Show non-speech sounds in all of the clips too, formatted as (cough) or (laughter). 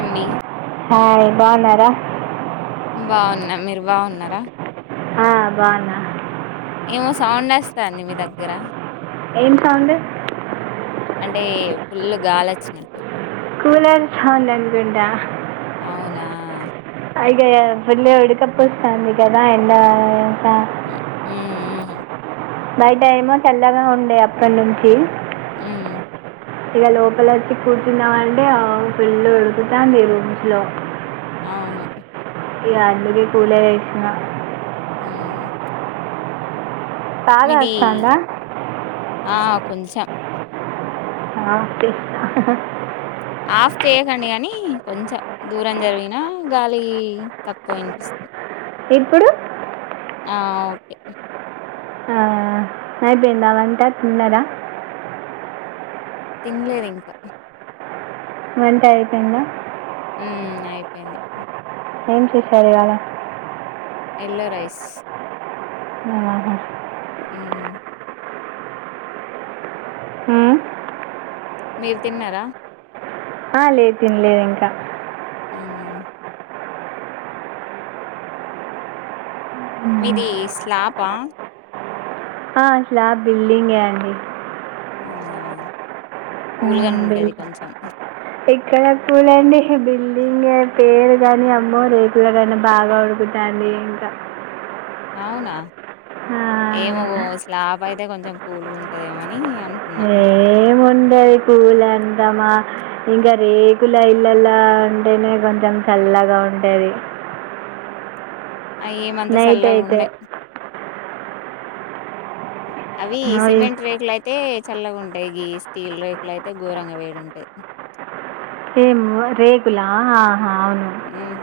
అండి ఆ బాగున్నారా బాగున్నా మీరు బాగున్నార ఆ బన్న ఏమో సౌండ్ వస్తంది మీ దగ్గర ఏం సౌండ్ అంటే ఫుల్ గాలి వచ్చినట్టు కోలార్ సౌండ్ అనుకుంటా అవునా (unintelligible) ఉడుకప్పుస్తాంది కదా ఎండ హు బయట ఏమో చల్లగా ఉండే అప్పటి నుంచి ఉమ్ ఇగ లోపల వచ్చి కూర్చున్నమంటే ఆ ఫుల్లు ఉడుకుతాంది రూమ్లో. అవును ఇగ అందుకే కూలరేషిన ఉమ్ బాగా మీది వస్తుందా ఆ కొంచెం ఆ ఓకే ఆఫ్ చేయకండి గనీ కొంచెం, దూరం జరిగినా గాలి తక్కువ ఇనిపిస్తుంది. ఇప్పుడు? ఆ ఓకే ఆ అయిపోయిందా వంట తిన్నరా? తినలేదు ఇంకా. వంట అయిపోయిందా? ఉమ్ అయిపోయింది. ఏం చేసారు ఇవాళ? Yellow rice. ఆ ఉమ్ ఉమ్ మీరు తిన్నరా? ఆ లేదు తినలేదు ఇంకా. ఉమ్ మీది స్లాపా? ఆ స్లాబ్ బిల్డింగే అండి. అవునా కూలుగనే ఉంటది కొంచెం. ఎక్కడ కూల్ అండి, బిల్డింగే పేరు గని అమ్మో రేకుల కన్నా బాగా ఉడుకుతాంది. ది ఇంకా. అవునా, ఆ, ఏమో స్లాబ్ అయితే కొంచెం కూల్ గుంటదేమోనని. నీ అనుకున్నా. టె కూల్ అంటమా ఇంకా రేకుల ఇల్లలా ఉంటేనే కొంచెం చల్ల లగా ఉంటది అయేమంతా నైట్ సల్లగ అయితే ఉన్నయి. అవి ఓయ్, సిమెంట్ రేకులు అయితే. చల్లగా ఉంటయి గి స్టీల్ రేకులు అయితే ఘోరంగా వేడి ఉంటయి. ఏం రేకులా ఆ ఉమ్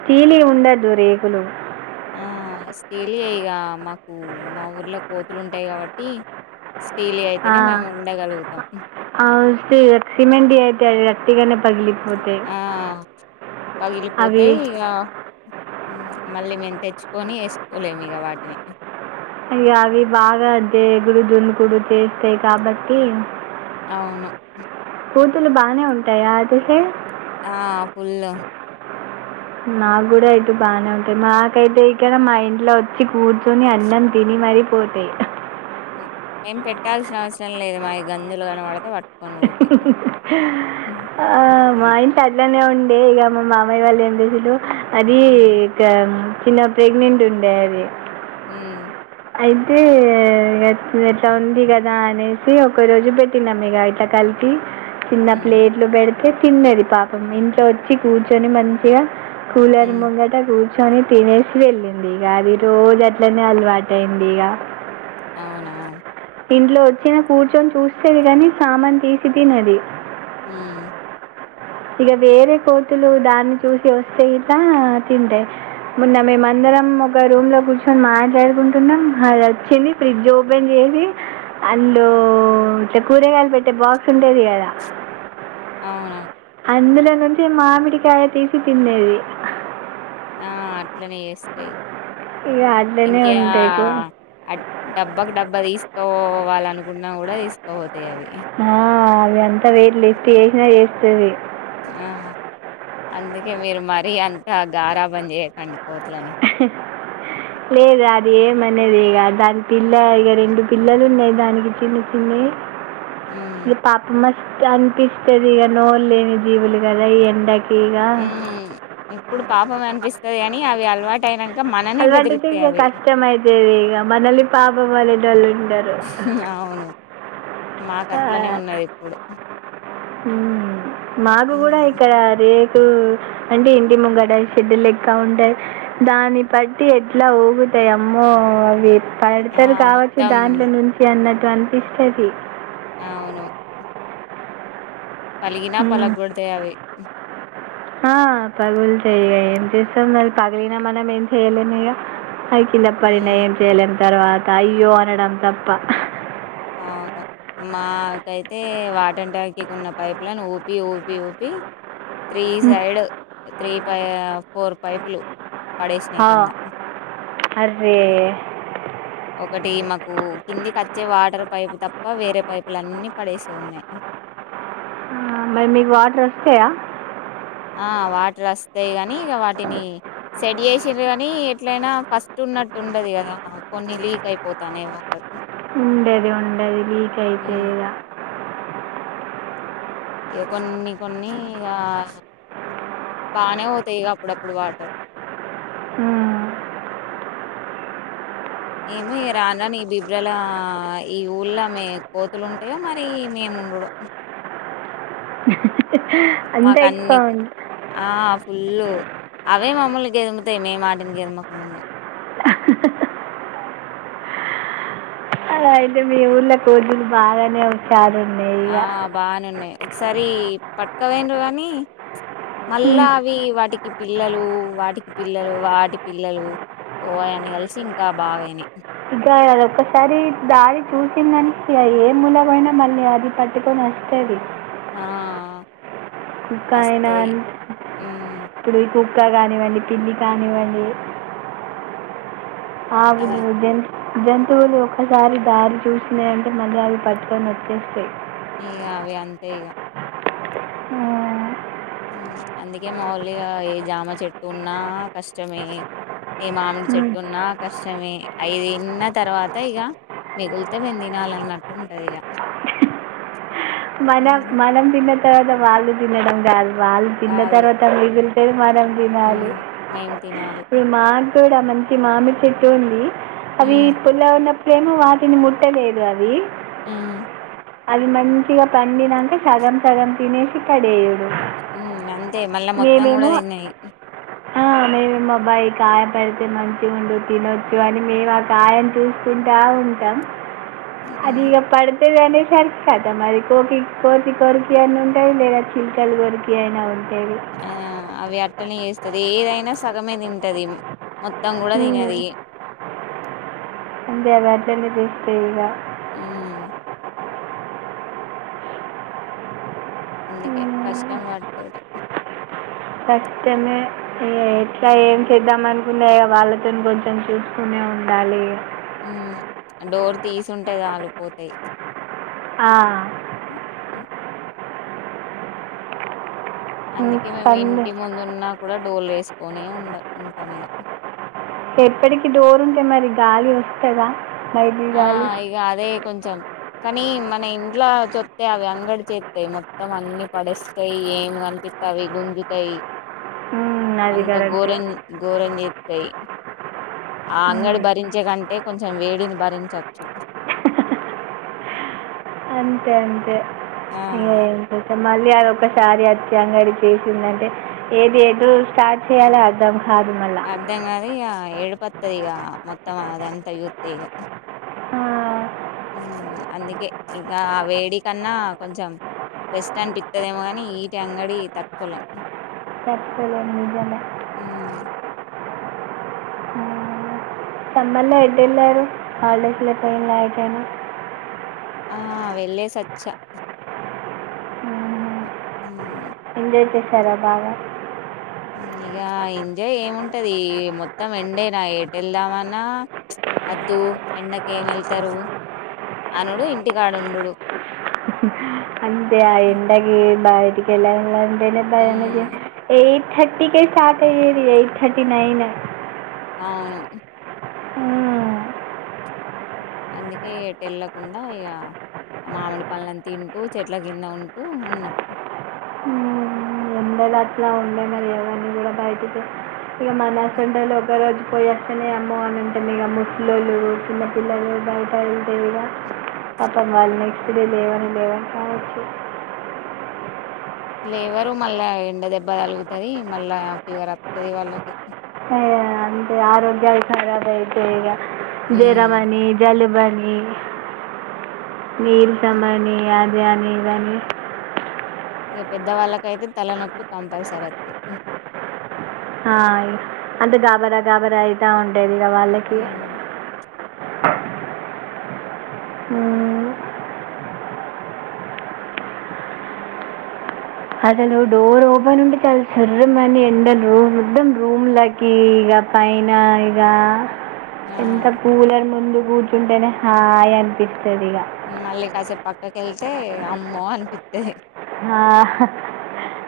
స్టీలి ఉండద్దు రేకులు. ఆ స్టీలియే ఇగ మాకు మా ఊర్లో కోతులు ఉంటయి కాబట్టి. స్టీలి అయితేనే మేము ఉండగలుగుతం. ఆ వస్తయి అట్ సిమెంటరీ అయితే అవి వట్టిగనే ఆ అవి పగిలిపోతయి ఇగ మళ్ళీ మేము తెచ్చుకొని ఏసుకోలేమిగ వాటిని. ఇగ అవి బాగా దేగుడు దునుకుడు చేస్తయి కాబట్టి. అవును. కోతులు బానే ఉంటాయా అటుకి. ఆ ఫుల్ నాకు కూడా అయితే బాగానే ఉంటాయి. మాకైతే ఇ కదా మా ఇంట్లో వచ్చి కూర్చొని అన్నం తిని సరిపోతాయి ఏం పెట్టాల్సిన అవసరం లేదు మాయి గంజులు కనబడితే పాట్ ఆ మాయింట అల్లనే ఉ అంటే ఇగా మా మామయ్య వాళ్ళు ఏం చేసిళ్ళు అది హ్మ్. ఇంకా చిన్న ప్రెగ్నెంట్ ఉండే అది హ్ అయితే ఎట్లా ఉంది కదా అనేసి ఒక రోజు పెట్టినాం ఇగా కలిపి చిన్న హ్మ్. ప్లేట్లు బేడుతే ఐతే తిన్నది పాపం ఇంట్లో వచ్చి కూర్చొని మంచిగా కూలర్ హ్మ్. ముంగట కూర్చొని కూర్చొని తినేసి వెళ్ళింది. ఇగా అది రోజు అట్లనే అలవాటు అయింది ఇగా అవునా ఇంట్లో వచ్చి కూర్చొని చూస్తేది కాని సామాన్ తీసి తినది హ్ ఇగా వేరే కోతులు దాన్ని చూసి వస్తయి ఇట్ల తింటయి మొన్న మేము అందరం ఒక రూమ్ లో కూర్చుని మాట్లాడుకుంటున్నాం అది వచ్చింది. ఫ్రిడ్జ్ ఓపెన్ చే సింది అందులో అంటే కూరగాయలు పెట్టే బాక్స్ ఉంటాది కదా అవును అందులో నుంచి మామిడి కాయ తీసి తిన్నది ఆ! అట్లనే చేస్తాయి ఇక అట్లనే ఇంకా ఉంటాయి కూ డా డబ్బా తీసుకోవాలనుకున్నా కూడా తీసుకపోతాయి అవి. ఆ అది అంత వెరూలే లెక్క చేసినా చేస్తది. ఆ అందుకే మీరు మరీ అంత గారాబం చేయకండి కోతులని లేదు అది ఏమనది ఇగా దానికి పిల్ల ఇగా రెండు పిల్లలు ఉన్నాయి దానికి చిన్న చిన్నయి హ్మ్. ఇగా పాపం మస్ అనిపిస్తది ఇగా నోరూ లేని జీవులు కదా ఈ ఎండకి ఇక హ్ ఇప్పుడు పాపమే అనిపిస్తది గాని అవి అలవాటు అయినంక ఆల్వాటు ఐతే ఇగ కష్టము అయితది ఇగ మనం పాపం మనేటోళ్ళు ఉండారు. అవును మాకు అట్లనే ఉన్నది ఇప్పుడు మాకు కూడా హ్మ్. ఇక్కడ రే టూ అంటే ఇంటి ముంగట షెడ్ లెక్క ఉంటాది దాని బట్టి ఎట్లా ఊగు తాయి అమ్మో అది ఆ! పడతారు కావచ్చు మొత్తం దాంట్లో నుంచి అన్నట్టు అనిపిస్తది అవును పలిగిన పలగోడుతాయి అవి ఆ పగలు తాయి ఇగ మనం ఏం చేస్తము మరి పగలినా మనం ఏం చెయలేము ఇగ అవి కింద పడిన హ్మ్. ఏం చేయలేము తర్వాత అయ్యో అనడం తప్ప అవును మాకైతే వాటర్ ట్యాంక్ ఉన్న పైప్ లైన్ ఊపి ఊపి ఊపి త్రీ హ్మ్. సైడ్ త్రీ ఫోర్ పైపులు పడేసినాయి ఆ కింద. అర్రే ఒకటీ మాకు కిందికి వచ్చే వాటర్ పైపు తప్ప వేరే పైపులు అన్ని పడేసే ఉన్నాయి. మరి మీకు వాటర్ వస్తాయా ఆ ఇగ వాటర్ వస్తాయి. గాని ఇక వాటిని సెడ్ చేసిరూ గానీ ఎట్లయినా ఫస్ట్ ఉన్నట్టు ఉండది కదా కొన్ని లీక్ అయిపోతా లేవ ఉండది ఉండది లీక్ హ్మ్. అయితేదా ఇక కొన్ని కొన్ని ఇగా బానే పోతాయిక అప్పుడప్పుడు వాటర్ అ ఏమో ఇ రాను రాను ఈ బిబ్రల ఈ ఊళ్ళ మే కోతులు ఉంటాయో మరి మేము ఉండుడో అంత మాకు ఎక్కువ అన్నీ ఉండ ఆ ఫుల్లు అవే మమ్మల్ని గెదుముతాయి మే వాటిని గెదమకముందు అలా అయితే మీ ఊళ్ళో కోతులు బాగానే (unintelligible) ఆ బానేన్నాయి ఒకసారి పట్క పోయినారు కానీ మళ్ళా హ్మ్. అవి వాటికి పిల్లలు వాటికి పిల్లలు వాటి పిల్లలు ఓయని కలిసి ఇంకా బాగా అయినయి ఇక అ ఒక్కసారి దారి చూసింది అనుకో ఏ మూలమైనా మళ్ళీ అది పట్టుకొని (unintelligible) ఆ కుక్క అయేన వస్తాయి హ్మ్ (unintelligible) కుక్క కానివ్వండి పిల్లి కానివ్వండి అలా ఆవులు జంతు జంతువులు ఒక్కసారి దారి చూసినాయి అంటే మళ్ళీ అవి పట్టుకొని వచ్చేస్తాయి ఇగ అవే అంతే ఇగ అందుకే మాములుగా ఏ జామ చెట్టు ఉన్నా కష్టమే ఏ మామిడి ఉమ్, చెట్టున్నా కష్టమే అవి తిన్న తర్వాత ఇక మిగులితే మేము తినాలి అన్నట్టుంటది ఇక మనం మనం తిన్న తర్వాత వాళ్ళు తినడం కాదు వాళ్ళు తిన్న కాళ్ళు తర్వాత మిగులుతే తె మనం తినాలి మ్మ్ మేం తినాలి ఇప్పుడు మా కూడా మంచి మామిడి చెట్టు ఉంది అవి మ్మ్ పుల్లగా ఉన్నప్పుడేమో వాటిని ముట్టలేదు అవి ఊ అది మంచిగా పండినక సగం సగం తినేసి పడేయుడు ఉ అంతే మళ్ళా మొత్తం కూడా తిన్నాయి ఆ! మేమేమో అబ్బా కాయపడితే మంచిగా ఉండు తినొచ్చు అని మేము ఆ కాయని చూసుకుంటా ఉంటాం మ్మ్ అది ఎపడి దనే సరి కదా మరి కోకి కోకి కొరికి అన్న ఉంటాయి లేదా చిల్కలు కొరికి అయినా ఉంటాయి ఆ అవి అట్టనే చేస్తది ఏదైనా సగమే తింటది మొత్తం కూడా హ్మ్. తినది అందేవని దస్తతే ఇగ ఊ అందుకే హ్మ్. కష్టం వాటితోటి కష్టమే ఎట్లా ఏం చేద్దాం అనుకుంటే వాళ్ళతోని కొంచెం చూసుకునే ఉండాలి ఉ డోర్ తీసింటే చాలు పోతాయి ఆ హం హం హ్మ్. అందుకే మేము పనులు ఇంటి ముందు ఉన్నా కూడా డోర్లు వేసుకొనే ఉండ ఉంటాం ఇక ఎప్పటికి డోరు ఉంటే మరి గాలి వస్తద ఆ ఇక అదే కొంచెం కానీ మన ఇంట్లో చొస్తా అవి అంగడి చేస్తాయి మొత్తం అన్ని పడేస్తాయి ఏమి కా కనిపిస్తా అవి గుంజుతాయి హ్మ్. అది అంత కరెక్టే. గోరం గోరం చే తాయి ఆ అంగడి హ్మ్. భరించే కంటే కొంచెం వేడిని భరించోచ్చు ఉమ్ అంతే అంతే ఇంతప్ప మళ్ళీ అదొక్కసారి వచ్చి అంగడి చేసింది అంటే ఏది ఎదో స్టార్ట్ చేయలో అర్ధం అర్ధం కాదు ఇగ ఏడుపోతది ఇగ మొత్తం అది అంతా చూతే ఇగ ఆ! ఉమ్ అందుకే ఇంకా ఆ వేడి కన్నా కొంచెం రెస్ట్ అంటి ఇట్టదేమో గాని వీటి అంగడి తట్టుకోలేం తట్టుకోలే అమ్ తమ్మల్లో ఎట్టు వెళ్ళారు హాలిడేస్ లో పోయిన నయిట్ నేను ఆ వెళ్ళేసి వచ్చా హుహు. హమ్ ఎంజాయ్ చేశారా బాగా ఇగ ఇంజాయ్ ఏముంటది మొత్తం ఎండే నా ఏట్టు వెళ్దామన్నా అద్దు ఎండకి ఏం వెళ్తారు అనుడు ఇంటికాడ ఉండుడు (inaudible) అంటే ఆ ఎండకి బయటికి వెళ్లాలంటేనే భయం ఏయ్ థర్టీ కె స్టార్ట్ అయేది ఎయిట్ థర్టీ నైన్ అవును అందుకే ఎటు ఎల్ల కుండా ఇగ ఆ మామిడి పండ్లను తింటూ చేట్ల క్రింద ఉంటూ ఉన్నాం హమ్ ఎండలు అట్లా ఉండే మరి ఎవర్ని కూడా బయటికి ఇక మన సుంటోలే ఒక రోజు పోయివస్తనే అమ్మో అని ఉంటాం ఇక ముసలోలు చిన్నపిల్లలు బయట వెళ్దేవిగా పాపం వాళ్ళు నెక్స్ట్ డే లేవని లేవని కావచ్చు లేవరు మళ్ళా ఎండ దెబ్బ తలుగుతది మళ్ళా ఫీవర్ వస్తది వాళ్ళకి అంతే ఆరోగ్యాలు కరాబా అవుతాయి ఇగ ఉమ్, జరమనీ జలుబనీ హుం నీళ్ళు తేమని అది అని ఇది అని ఇక పెద్ద వాళ్ళకైతే తలనొప్పి కంపల్సరీ వస్తది ఆ అంటే గాబరా గాబరా అయితా ఉంటాది ఇగ వాళ్ళకి హ్మ్. అసలు డోర్ ఓపెన్ ఉంటే చాలా చర్రమని ఎండ రుమ్ మద్దం రూమ్ లకి ఇగ ఆ పైన ఇగ ఆ ఇంట్లో కూలర్ ముందు కూర్చుంటేనే హాయ్ అనిపి మళ్ళీ కాసేపు పక్కకెళ్తే అమ్మో అనిపితది ఆహా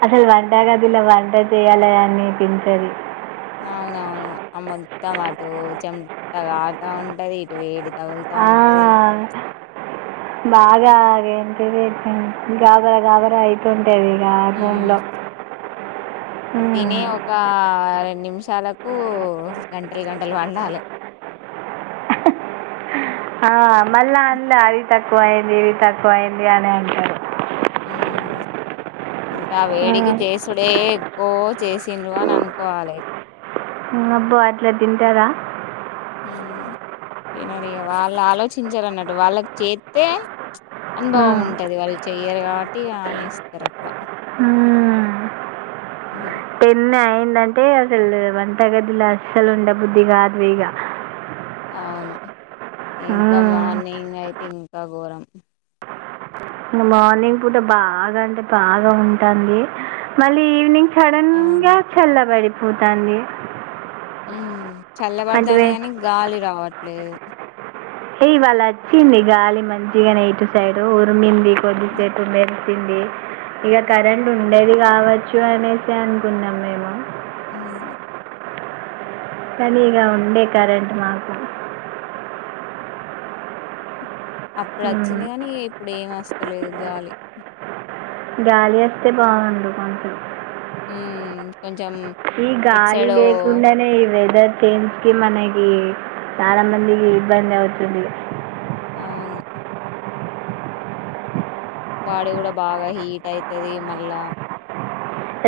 అసలు వంటగదిలో వంట చేయలని అని పించదు అవునవును మొత్తం అటు చెమట కార్తా ఉంటది ఇటు వేడి తగులుతా ఉంటది అదే బాగాగే అంత గాబర గాబర ఆయితు ఉంట తెలిగా హ్మ్. భూంలో అది తీని ఒక పది నిమిషాలకు గంటలు గంటలు అండాలే ఆ మళ్ళా అందు అది తక్కువ అయింది ఇవి తక్కువ అయింది అని అంటారు ఉమ్ ఆ ఇంకా వేడికి ఉమ్. చేసుడే ఓ చేసిండ్రు అని అనుకోవాలే ఆ అబ్బో అట్లా తింటారా ఉమ్ తినడు ఇగ వాళ్ళు ఆలోచించారన్నట్టు వాళ్ళకు చేతే అనుభవం ఉంటది వాళ్ళు చెయ్యరు కాబట్టి ఇగ అనేస్తారు అట్లా హ ఏందంటే అసలు వంట గదిలో అస్సలు ఉండే బుద్ధి కాదు ఇగ అవును ఇంకా మార్నింగ్ అయితే ఇంకా ఘోరం మార్నింగ్ పూట బాగా అంటే బాగా ఉంటది మళ్ళీ ఈవినింగ్ సడన్ అవును. గా చల్లబడి పోతంది ఉ చల్లబడతంది గాని గాలి రావట్లేదు ఏ ఇవాళ వచ్చింది గాలి మంచిగానే ఇటు సైడ్ ఉరిమింది కొద్దిసేపు మె రిసింది ఇక కరెంట్ ఉండేది కావచ్చు అనేసి అనుకున్నాం మేము అ కానీగా ఉండే కరెంట్ మాకు అప్పుడు ఉమ్. అచ్చింది గానీ ఈ ఇప్పుడు ఏం వస్తలేదు గాలి గాలి వస్తే బాగుండు కొంచెం ఉమ్ ఈ గాలి లేకుండానే వెదర్ చేంజ్ కి మనకి చాలా మందికి ఇబ్బంది అవుతుంది అవును బాడీ కూడా బాగా హీట్ అయితది మళ్ళా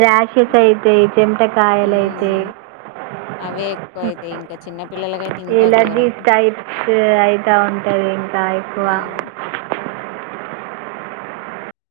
రాషెస్ అయితయి చెమట కాయలు అయితాయ్ హ్మ్ అవే ఎక్కువ అయితాయి ఇంకా చిన్న పిల్లలకైతే ఇంకా ఎలర్జీ ఘోరం టైప్స్ అయితా ఉంటాయి ఇంకా ఎక్కువ హ్మ్